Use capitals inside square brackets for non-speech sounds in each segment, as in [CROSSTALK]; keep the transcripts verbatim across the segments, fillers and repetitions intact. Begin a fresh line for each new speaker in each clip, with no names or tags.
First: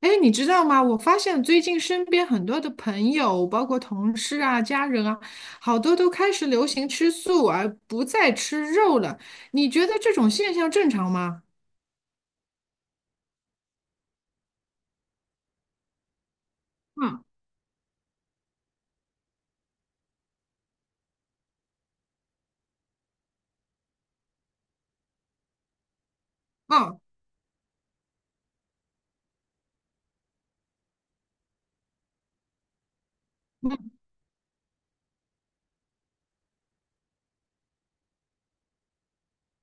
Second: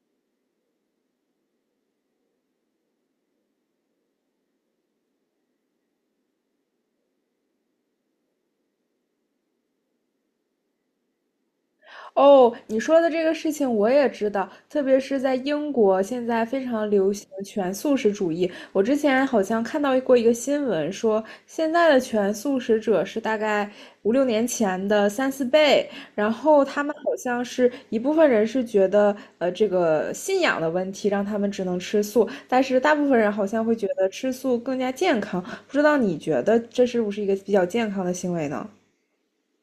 哎，你知道吗？我发现最近身边很多的朋友，包括同事啊、家人啊，好多都开始流行吃素，而不再吃肉了。你觉得这种现象正常吗？
哦，你说的这个事情我也知道，特别是在英国，现在非常流
嗯，
行全素食主义。我之前好像看到过一个新闻，说现在的全素食者是大概五六年前的三四倍，然后他们
嗯
好像是一部分人是觉得，呃，这个信仰的问题让他们只能吃素，但是大部分人好像会觉得吃素更加健康。不知道你觉得这是不是一个比较健康的行为呢？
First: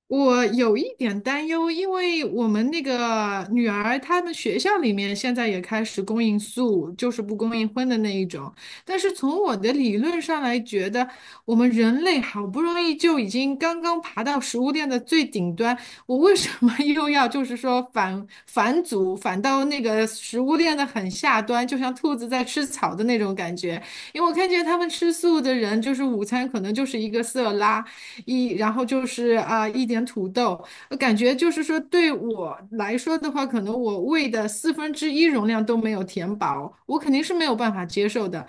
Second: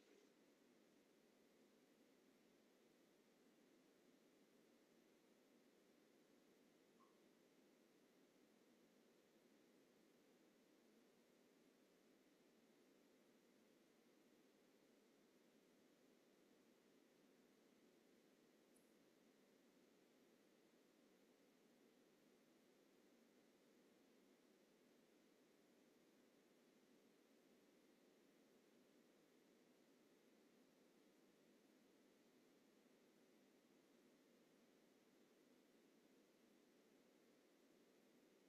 我有一点担忧，因为我们那个女儿，他们学校里面现在也开始供应素，就是不供应荤的那一种。但是从我的理论上来觉得，我们人类好不容易就已经刚刚爬到食物链的最顶端，我为什么 [LAUGHS] 又要就是说反反祖，反到那个食物链的很下端，就像兔子在吃草的那种感觉？因为我看见他们吃素的人，就是午餐可能就是一个色拉。一，然后就是啊、一点土豆，我感觉就是说对我来说的话，可能我胃的四分之一容量都没有填饱，我肯定是没有办法接受的。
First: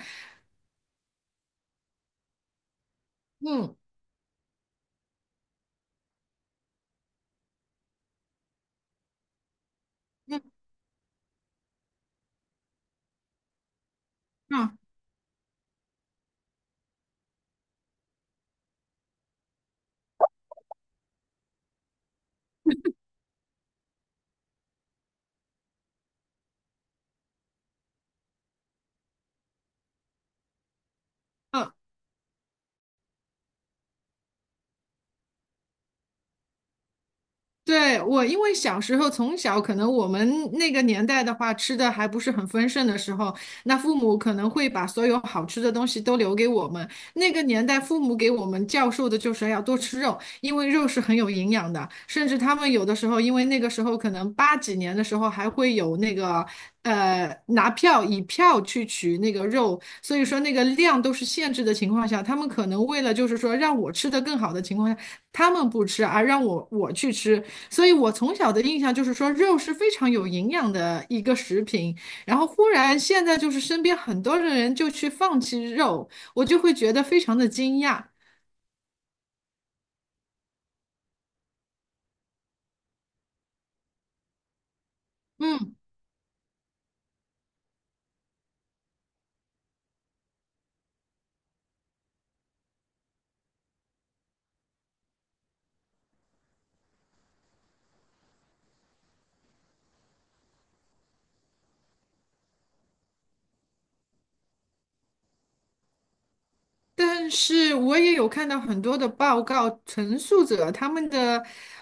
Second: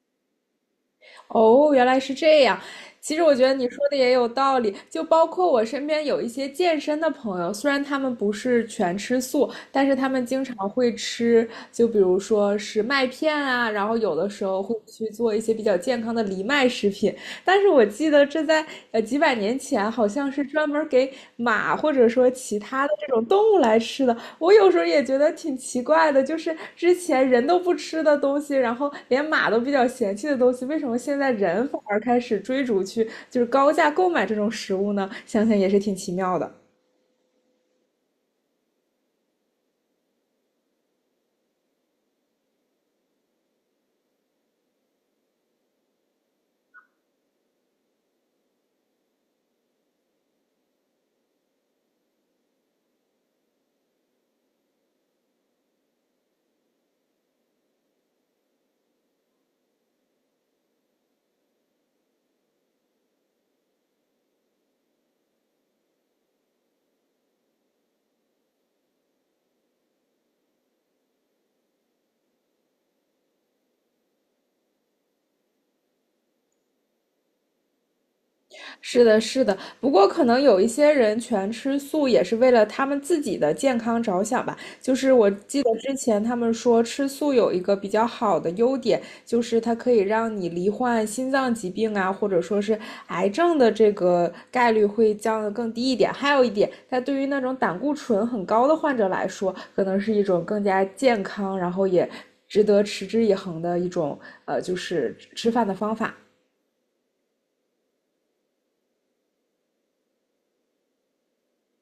哦，原来是这样。其实我觉得你
嗯。
说的也有道理，就包括我身边有一些健身的朋友，虽然他们不是全吃素，但是他们经
嗯。
常会吃，就比如说是麦片啊，然后有的时候
嗯。
会去做一些比较健康的藜麦食品。但是我记得这在呃几百年前好像是专门给马或者说其他的这种动物来吃的，我有时候也觉得挺奇怪的，就是之前人都不吃的东西，然后连马都比较嫌弃的东西，为什么现在人
嗯。
反而开始追逐去就是高价购买这种食物呢？想想也是挺奇妙的。
对，我因为小时候从小，可能我们那个年代的话，吃的还不是很丰盛的时候，那父母可能会把所有好吃的东西都留给我们。那个年代，父母给我们教授的就是要多吃肉，因为肉是很有营养的。甚至他们有的时候，因为那个时候可能八几年的时候还会有那个呃拿票以票去取那个肉，所以说那个量都是限制的情况下，他们可能为了就是说让我吃的更好的情况下。他们不吃，而让我我去吃，所以我从小的印象就是说肉是非常有营养的一个食品。然后忽然现在就是身边很多的人就去放弃肉，我就会觉得非常的惊讶。
是的，是的。不过可能有一些人全吃素也是为了他们自己的健康着想吧。就是我记得
嗯。
之前他们说吃素有一个比较好的优点，就是它可以让你罹患心脏疾病啊，或者说是癌症的这个概率会降得更低一点。还有一点，它对于那种胆固醇很高的患者来说，可能是一种更加健康，然后也值得持之以恒的一种呃，就是吃饭的方法。
但是我也有看到很多的报告，陈述者他们的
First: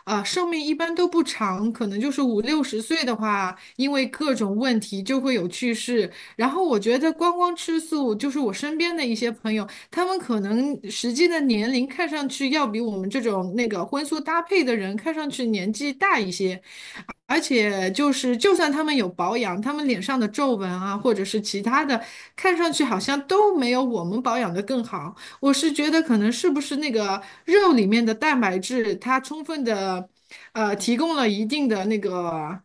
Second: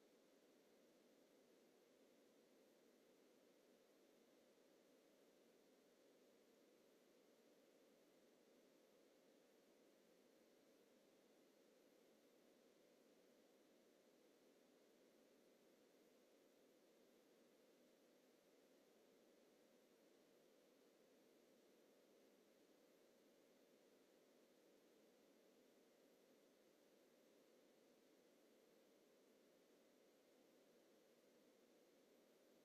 啊、呃寿命一般都不长，可能就是五六十岁的话，因为各种问题就会有去世。然后我觉得光光吃素，就是我身边的一些朋友，他们可能实际的年龄看上去要比我们这种那个荤素搭配的人看上去年纪大一些，而且就是，就算他们有保养，他们脸上的皱纹啊，或者是其他的，看上去好像都没有我们保养的更好。我是觉得，可能是不是那个肉里面的蛋白质，它充分的，呃，提供了一定的那个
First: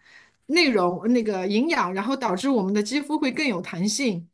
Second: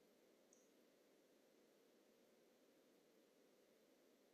内容、那个营养，然后导致我们的肌肤会更有弹性。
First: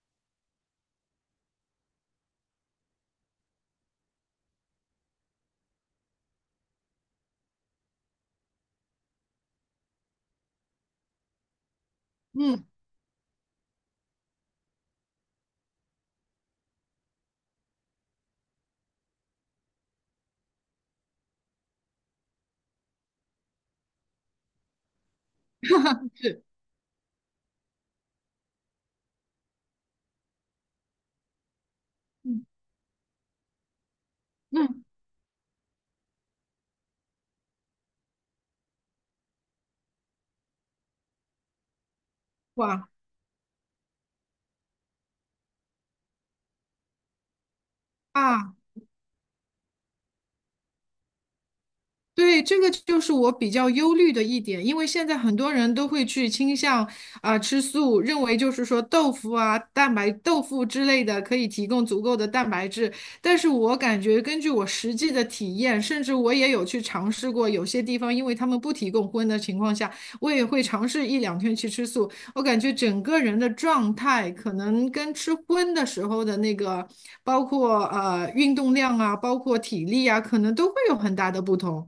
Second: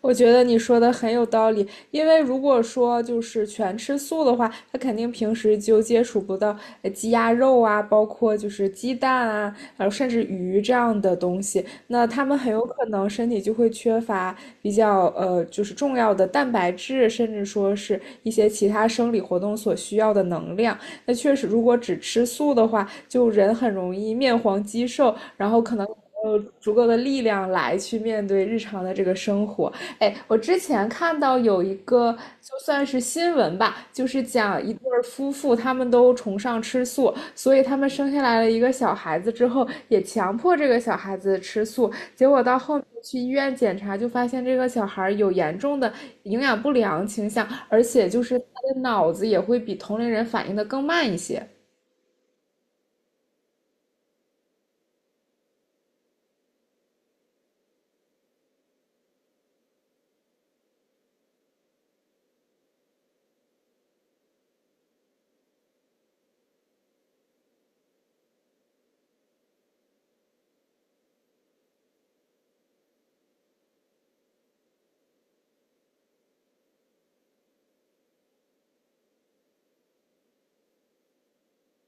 我觉得你说的很有道理，因为如果说就是全吃素的话，他肯定平时就接触不到呃鸡鸭肉啊，包括就是鸡蛋啊，呃甚至鱼这样的东西，那他们很有
嗯。
可能身体就会缺乏比较呃就是重要的蛋白质，甚至说是一些其他生理活动所需要的能量。那确实，如果只吃素的话，就人很容易面黄肌瘦，然后可能，没有足够的力量来去面对日常的这个生活。哎，我之前看到有一个
嗯。
就算是新闻吧，就是讲一
嗯。
对儿夫妇，他们都崇尚吃素，所以他们生下来了一个小孩子之后，也强迫这个小孩子吃素，结果到后面
哇。
去医院检查，就发现这个小孩儿有严重的营养不良倾向，而且就是他
啊！
的脑子也会比同龄人反应的更慢一些。
对，这个就是我比较忧虑的一点，因为现在很多人都会去倾向啊、吃素，认为就是说豆腐啊、蛋白豆腐之类的可以提供足够的蛋白质。但是我感觉根据我实际的体验，甚至我也有去尝试过，有些地方因为他们不提供荤的情况下，我也会尝试一两天去吃素。我感觉整个人的状态可能跟吃荤的时候的那个，包括呃运动量啊，包括体力啊，可能都会有很大的不同。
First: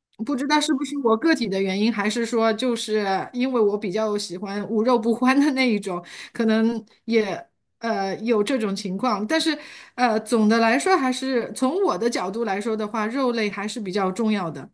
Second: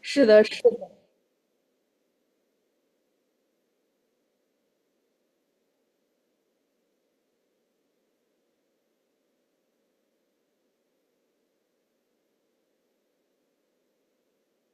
是
不
的，
知道
是
是不是我个体的原因，还是说就是因为我比较喜欢无肉不欢的那一种，可能也呃有这种情况。但是呃，总的来说，还是从我的角度来说的话，肉类还是比较重要的。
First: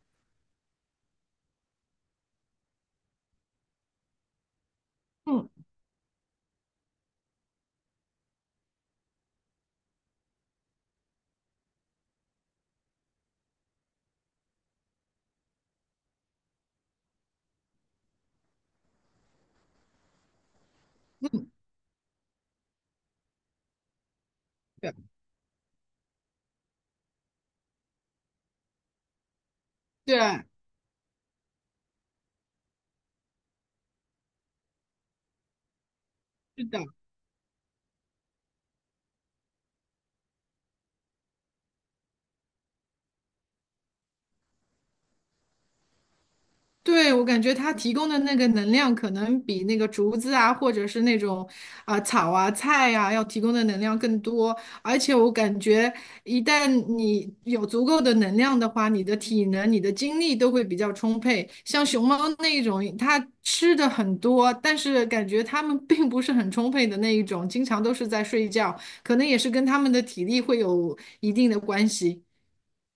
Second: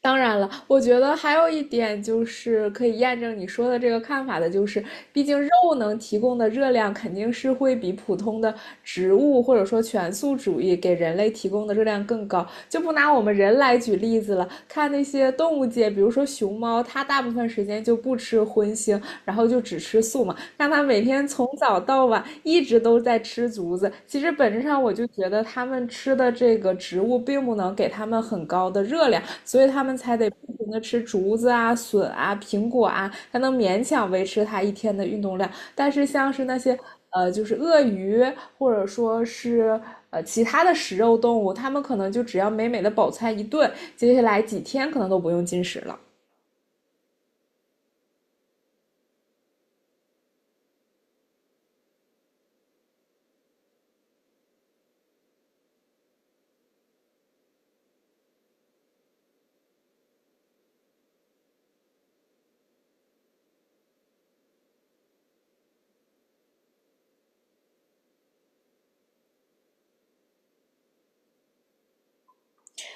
当然了，我觉得还有一点就是可以验证你说的这个看法的，就是毕竟肉
嗯。
能提供的热量肯定是会比普通的植物或者说全素主义给人类提供的热量更高。就不拿我们人来举例子了，看那些动物界，比如说熊猫，它大部分时间就不吃荤腥，然后就只吃素嘛。让他每天从早到晚一直都在吃竹子。其实本质上我
对。
就觉得他们吃的这个植物并不能给他们很高的热量，所以他们才得
对。
不停的吃竹子啊、笋啊、苹果啊，才能勉强维持他一天的运动量。但是像是那
是
些
的。
呃，就是鳄鱼或者说是呃其他的食肉动物，它们可能就只要美美的饱餐一顿，接下来几天可能都不用进食了。
对，我感觉它提供的那个能量，可能比那个竹子啊，或者是那种啊、草啊、菜啊，要提供的能量更多。而且我感觉，一旦你有足够的能量的话，你的体能、你的精力都会比较充沛。像熊猫那一种，它吃的很多，但是感觉它们并不是很充沛的那一种，经常都是在睡觉，可能也是跟它们的体力会有一定的关系。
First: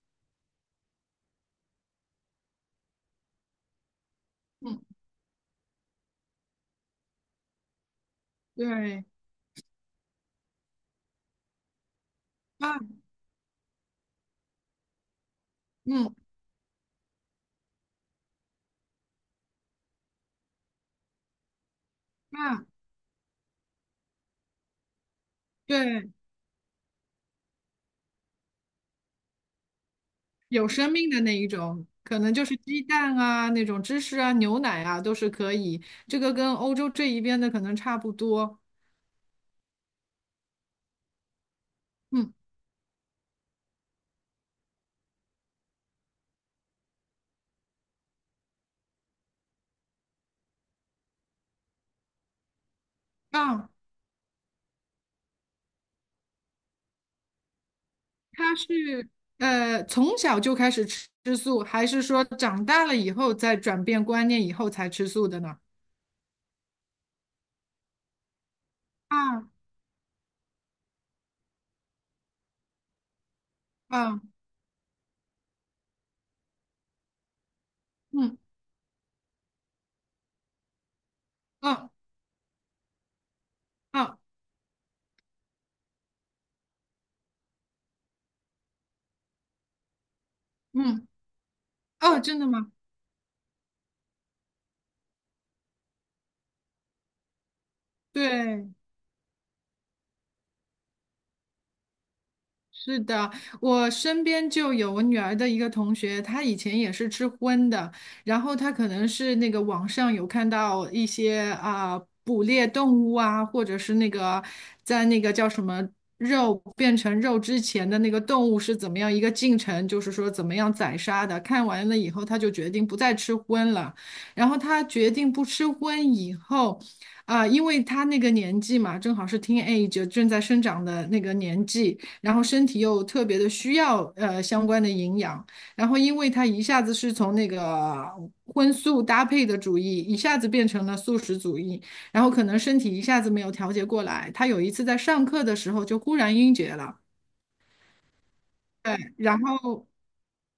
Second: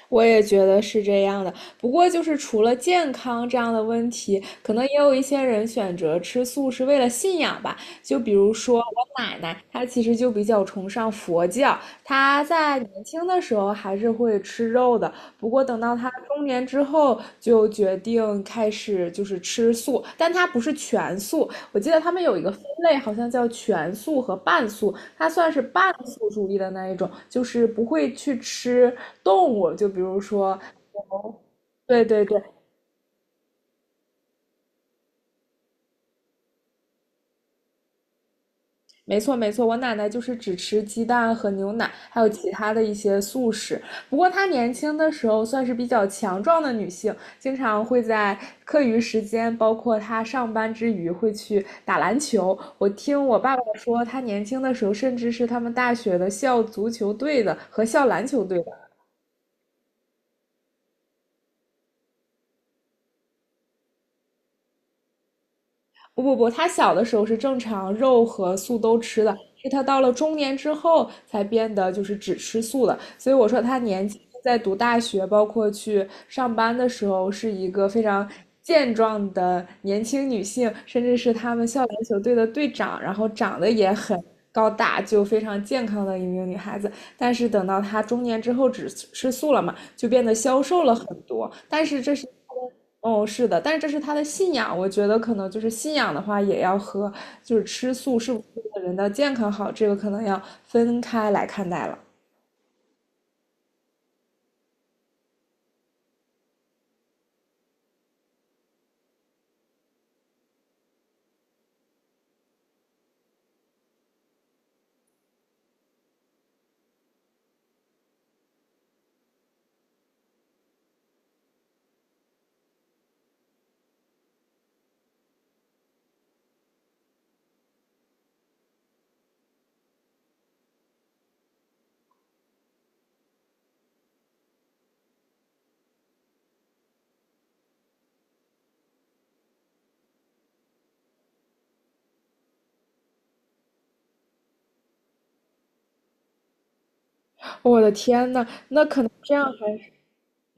我也觉得是这样的。不过，就是除了健康这样的问题，可
嗯。
能也有一些人选择吃素是为了信仰吧。就比如说
对。
我奶奶，她其实就比较崇尚佛教，她在
啊。
年轻的时候还是会吃肉的。不过等到她
嗯。
中年之后，就决定开始就是吃素，但她不是全素。我记得他们有一个分
啊。
类，好像叫全素和半素。它算是半
对。
素主义的那一种，就是不会去吃动物，就比如说，
有生命的那一种，
对
可
对
能
对，
就是鸡蛋啊、那种芝士啊、牛奶啊都是可以。这个跟欧洲这一边的可能差不多。
没错没错，我奶奶就是只吃鸡蛋和牛奶，还有
嗯。
其他的一些素食。不过她年轻的时候算是比较强壮的女性，经常会在课余时间，包括她上班之余会去打篮球。我听我爸爸
啊，
说，她年轻的时候甚至是他们大学的校足球队的和校篮球
他
队的
是呃从小就开始吃吃素，还是说长大了以后再转变观念以后才吃素的呢？
不不不，她小的时候是正常肉和素都吃的，
啊。
是她到了中年之后才变得就是只吃素的。所以我说她年轻
啊。
在读大学，包括去上班的时候，是一个非常
嗯。
健壮的年轻女性，甚至是他们校
嗯。
篮球队的队长，然后长得也
嗯。
很高大，就非常健康的一名女孩子。但是等到她中年之后只吃素了嘛，就变得消瘦了
嗯。
很多。但是这
哦，
是
真的吗？
哦，是的，但是这是他的信仰。我觉得可能就是信仰的话，也要和就是吃素是不是
对，
对人的健康好，这个可能要分开来看待了。
是的，我身边就有我女儿的一个同学，她以前也是吃荤的，然后她可能是那个网上有看到一些啊、捕猎动物啊，或者是那个在那个叫什么肉变成肉之前的那个动物是怎么样一个进程，就是说怎么样宰杀的。看完了以后，她就决定不再吃荤了。然后她决定不吃荤以后。啊，因为她那个年纪嘛，正好是 teenage 正在生长的那个年纪，然后身体又特别的需要呃相关的营养，然后因为他一下子是从那个荤素搭配的主义，一下子变成了素食主义，然后可能身体一下子没有调节过来，他有一次在上课的时候就忽然晕厥了。
我的天呐！
对，
这
然
样还
后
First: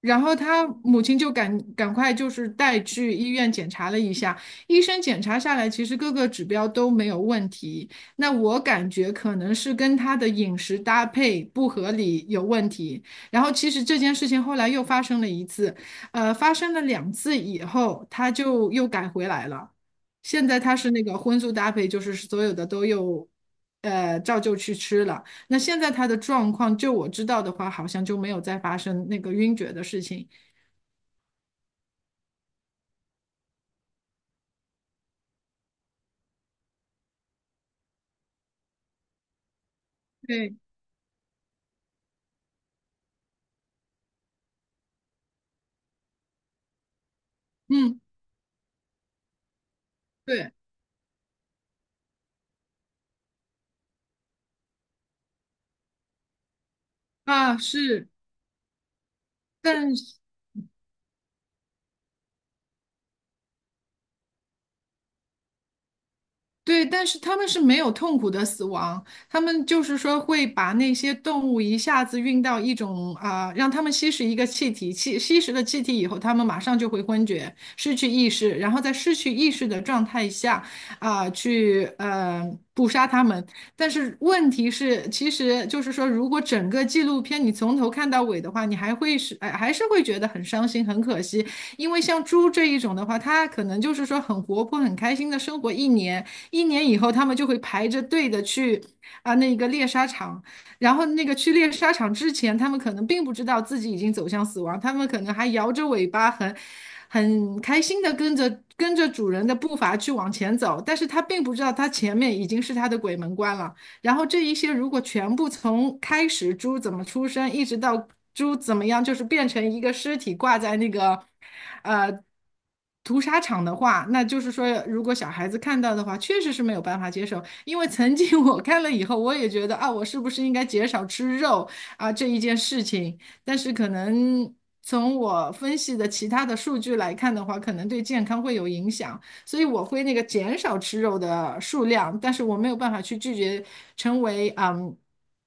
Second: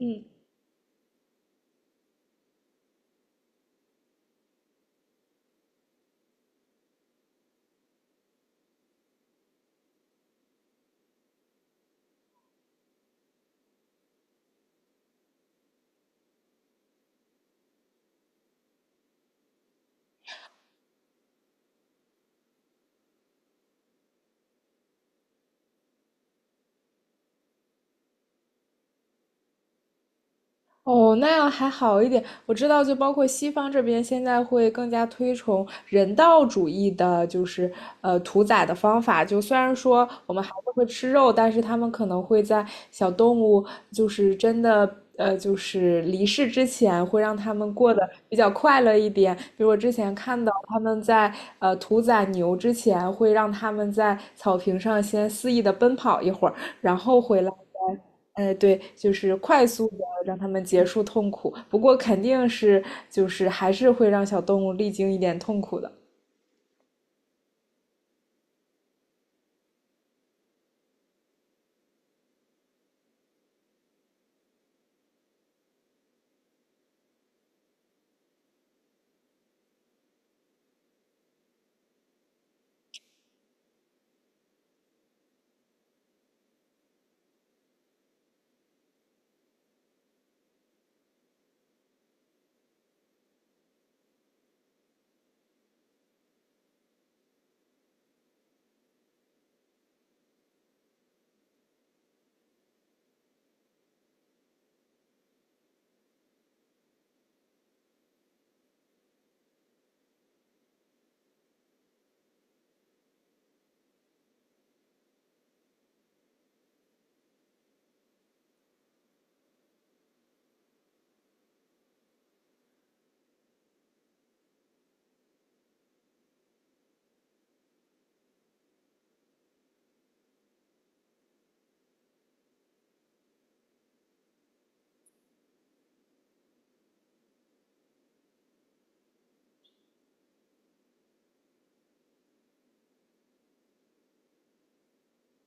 然后他母亲就赶赶快就是带去医院检查了一下，医生检查下来，其实各个指标都没有问题。那我感觉可能是跟他的饮食搭配不合理有问题。然后其实这件事情后来又发生了一次，呃，发生了两次以后，他就又改回来了。现在他是那个荤素搭配，就是所有的都又，呃，照旧去吃了。那现在他的状况，就我知道的话，好像就没有再发生那个晕厥的事情。
哦，那样还好一点。我知道，就包括西方这边现在会更加推崇人道主义的，就是呃屠宰的方法。就虽然说我们还
对。
是会吃肉，但是他们可能会在小动物就是真的呃就是离世之前，会让他们过
嗯。
得比较快乐一点。比如我之前看到
对
他们在呃屠宰牛之前，会让他们在草坪上先肆意的奔跑一会儿，然后回来。
啊，是，
哎，对，就是快速
但
的
是。
让他们结束痛苦，不过肯定是就是还是会让小动物历经一点痛苦的。
对，但是他们是没有痛苦的死亡，他们就是说会把那些动物一下子运到一种啊、让他们吸食一个气体，吸吸食了气体以后，他们马上就会昏厥，失去意识，然后在失去意识的状态下啊、去呃捕杀他们。但是问题是，其实就是说，如果整个纪录片你从头看到尾的话，你还会是哎还是会觉得很伤心、很可惜，因为像猪这一种的话，它可能就是说很活泼、很开心的生活一年。一年以后他们就会排着队的去啊那个猎杀场，然后那个去猎杀场之前，他们可能并不知道自己已经走向死亡，他们可能还摇着尾巴很。很开心的跟着跟着主人的步伐去往前走，但是他并不知道他前面已经是他的鬼门关了。然后这一些如果全部从开始猪怎么出生，一直到猪怎么样，就是变成一个尸体挂在那个呃屠杀场的话，那就是说，如果小孩子看到的话，确实是没有办法接受。因为曾经 [LAUGHS] 我看了以后，我也觉得啊，我是不是应该减少吃肉啊这一件事情，但是可能。从我分析的其他的数据来看的话，可能对健康会有影响。所以我会那个减少吃肉的数量，但是我没有办法去拒绝成为嗯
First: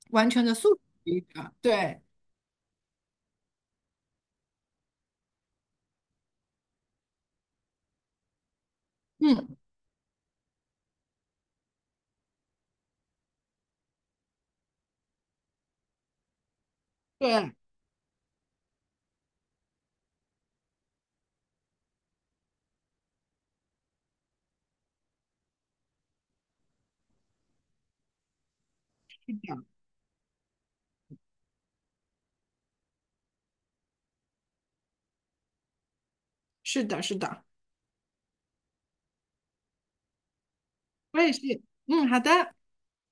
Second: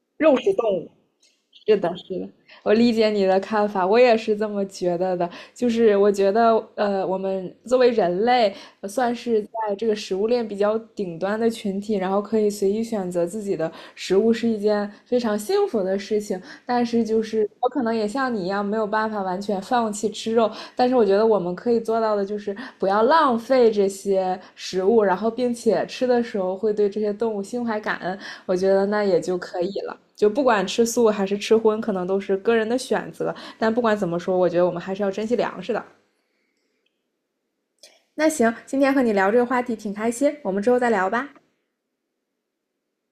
完
肉
全
食
的素
动
食
物，
主义者。
是的，
对。
是的，我理解你的看法，我也是这么觉得的。就是我觉得，呃，我们作为人类，呃算是
嗯。
在这个食物链比较顶端的群体，然后可以随意选择自己的食物，是一件非常幸福的事情。但是，就是
对。
我可能也像你一样，没有办法完全放弃吃肉，但是我觉得我们可以做到的就是不要浪费这些食物，然后并且吃的时候会对这些动物心怀感恩，我觉得那也就可以了。就不管吃素还是吃荤，可能都是个人的选择，但不管怎么说，我觉得我们还是要珍惜粮食的。
是的。是的。
那行，今天和你聊这个话题挺开心，我们之后再聊
我
吧。
也是。嗯，好的。